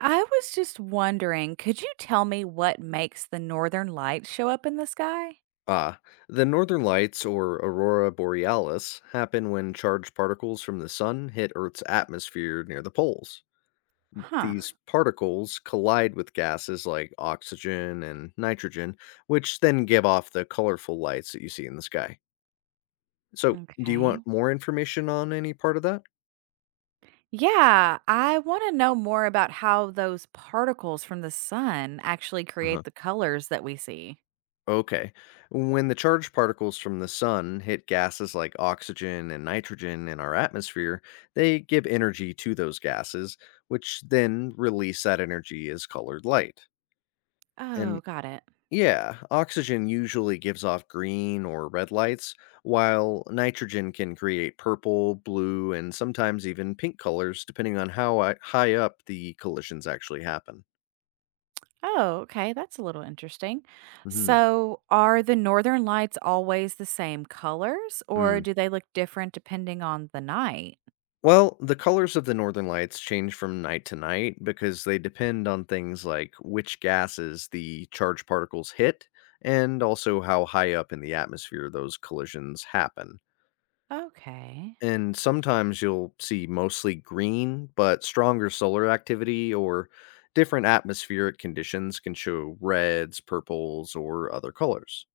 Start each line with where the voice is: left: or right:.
right: I was just wondering, could you tell me what makes the northern lights show up in the sky?
left: Ah, the northern lights, or aurora borealis, happen when charged particles from the sun hit Earth's atmosphere near the poles.
right: Huh.
left: These particles collide with gases like oxygen and nitrogen, which then give off the colorful lights that you see in the sky. So, do you
right: Okay.
left: want more information on any part of that?
right: Yeah, I want to know more about how those particles from the sun actually
left: Uh-huh.
right: create the colors that we see.
left: Okay. When the charged particles from the sun hit gases like oxygen and nitrogen in our atmosphere, they give energy to those gases, which then release that energy as colored light. And
right: Oh, got it.
left: yeah, oxygen usually gives off green or red lights, while nitrogen can create purple, blue, and sometimes even pink colors, depending on how high up the collisions actually happen.
right: Oh, okay. That's a little interesting.
left: Mm-hmm.
right: So, are the northern lights always the same colors, or
left: Hmm.
right: do they look different depending on the night?
left: Well, the colors of the northern lights change from night to night because they depend on things like which gases the charged particles hit, and also how high up in the atmosphere those collisions happen.
right: Okay.
left: And sometimes you'll see mostly green, but stronger solar activity or different atmospheric conditions can show reds, purples, or other colors.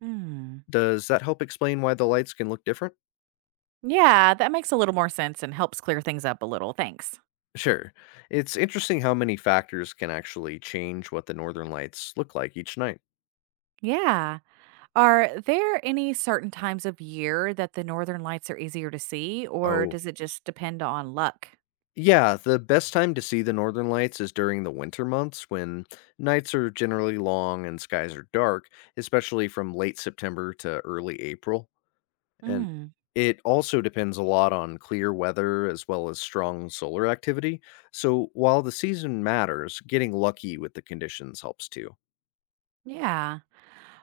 right: Hmm.
left: Does that help explain why the lights can look different?
right: Yeah, that makes a little more sense and helps clear things up a little. Thanks.
left: Sure. It's interesting how many factors can actually change what the northern lights look like each night.
right: Yeah. Are there any certain times of year that the northern lights are easier to see, or
left: Oh,
right: does it just depend on luck?
left: yeah, the best time to see the northern lights is during the winter months when nights are generally long and skies are dark, especially from late September to early April. And
right: Mm,
left: it also depends a lot on clear weather as well as strong solar activity. So while the season matters, getting lucky with the conditions helps too.
right: yeah.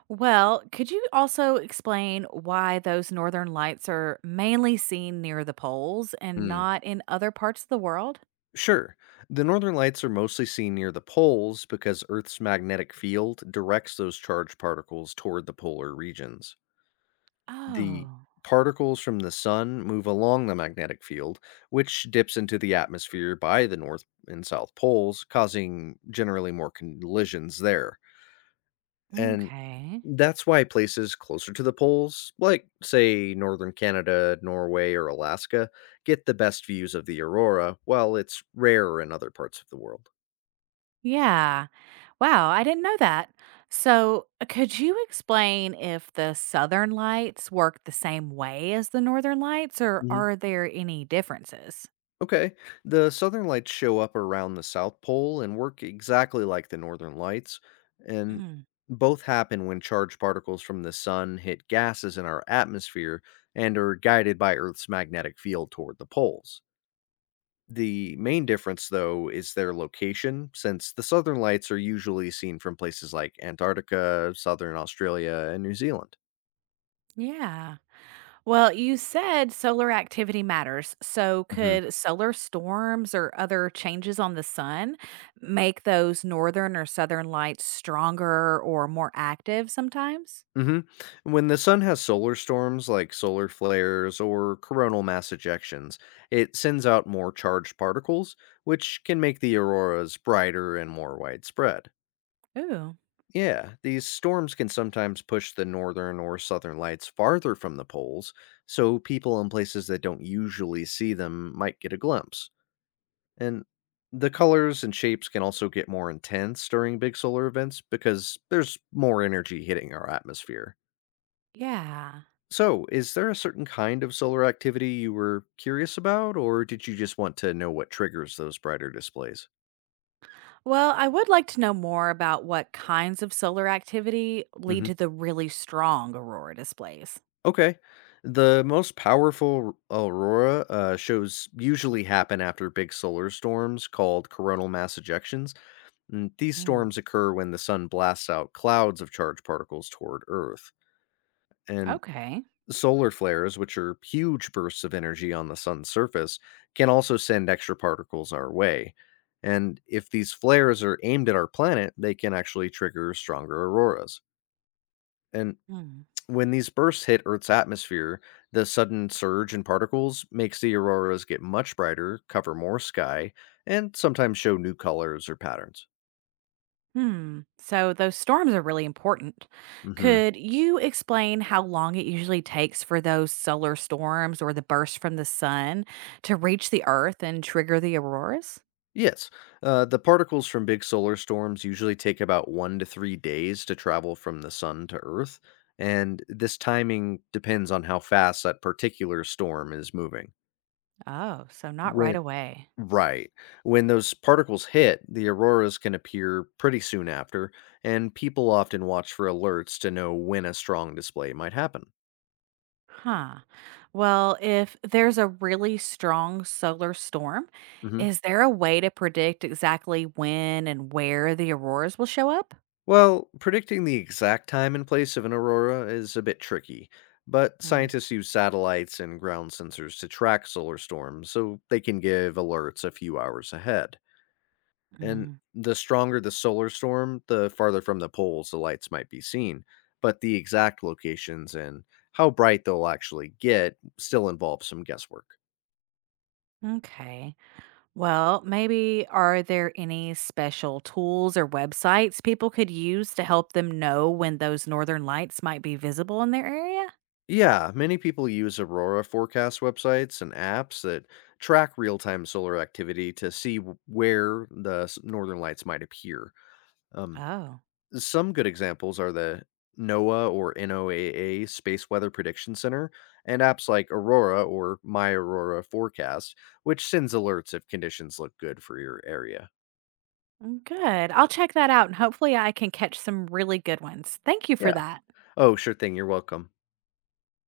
right: Well, could you also explain why those northern lights are mainly seen near the poles and not in other parts of the world?
left: Sure. The northern lights are mostly seen near the poles because Earth's magnetic field directs those charged particles toward the polar regions. The
right: Oh,
left: particles from the sun move along the magnetic field, which dips into the atmosphere by the north and south poles, causing generally more collisions there. And
right: okay.
left: that's why places closer to the poles, like, say, northern Canada, Norway, or Alaska, get the best views of the aurora, while it's rarer in other parts of the world.
right: Yeah. Wow, I didn't know that. So, could you explain if the Southern Lights work the same way as the Northern Lights, or
left: Mhm.
right: are there any differences?
left: Okay. The southern lights show up around the South Pole and work exactly like the northern lights, and
right: Mm,
left: both happen when charged particles from the sun hit gases in our atmosphere and are guided by Earth's magnetic field toward the poles. The main difference, though, is their location, since the southern lights are usually seen from places like Antarctica, southern Australia, and New Zealand.
right: yeah. Well, you said solar activity matters. So, could solar storms or other changes on the sun make those Northern or Southern Lights stronger or more active sometimes?
left: Mhm. When the sun has solar storms like solar flares or coronal mass ejections, it sends out more charged particles, which can make the auroras brighter and more widespread.
right: Ooh,
left: Yeah, these storms can sometimes push the northern or southern lights farther from the poles, so people in places that don't usually see them might get a glimpse. And the colors and shapes can also get more intense during big solar events because there's more energy hitting our atmosphere.
right: yeah.
left: So, is there a certain kind of solar activity you were curious about, or did you just want to know what triggers those brighter displays?
right: Well, I would like to know more about what kinds of solar activity lead
left: Hmm.
right: to the really strong aurora displays.
left: Okay. The most powerful aurora shows usually happen after big solar storms called coronal mass ejections. And these
right: Mm,
left: storms occur when the sun blasts out clouds of charged particles toward Earth. And
right: okay.
left: solar flares, which are huge bursts of energy on the sun's surface, can also send extra particles our way. And if these flares are aimed at our planet, they can actually trigger stronger auroras. And
right: Hmm.
left: when these bursts hit Earth's atmosphere, the sudden surge in particles makes the auroras get much brighter, cover more sky, and sometimes show new colors or patterns.
right: Hmm. So those storms are really important.
left: Mhm.
right: Could you explain how long it usually takes for those solar storms or the burst from the sun to reach the earth and trigger the auroras?
left: Yes, the particles from big solar storms usually take about 1 to 3 days to travel from the sun to Earth, and this timing depends on how fast that particular storm is moving.
right: Oh, so not right
left: When
right: away.
left: Right, when those particles hit, the auroras can appear pretty soon after, and people often watch for alerts to know when a strong display might happen.
right: Huh. Well, if there's a really strong solar storm,
left: Mm-hmm.
right: is there a way to predict exactly when and where the auroras will show up?
left: Well, predicting the exact time and place of an aurora is a bit tricky, but
right: Mm,
left: scientists use satellites and ground sensors to track solar storms so they can give alerts a few hours ahead. And
right: mm,
left: the stronger the solar storm, the farther from the poles the lights might be seen, but the exact locations and how bright they'll actually get still involves some guesswork.
right: okay. Well, maybe are there any special tools or websites people could use to help them know when those northern lights might be visible in their area?
left: Yeah, many people use aurora forecast websites and apps that track real time solar activity to see northern lights might appear. Um,
right: Oh,
left: some good examples are the NOAA or NOAA Space Weather Prediction Center and apps like Aurora or My Aurora Forecast, which sends alerts if conditions look good for your area.
right: mm, good. I'll check that out and hopefully I can catch some really good ones. Thank you for
left: Yeah.
right: that.
left: Oh, sure thing. You're welcome.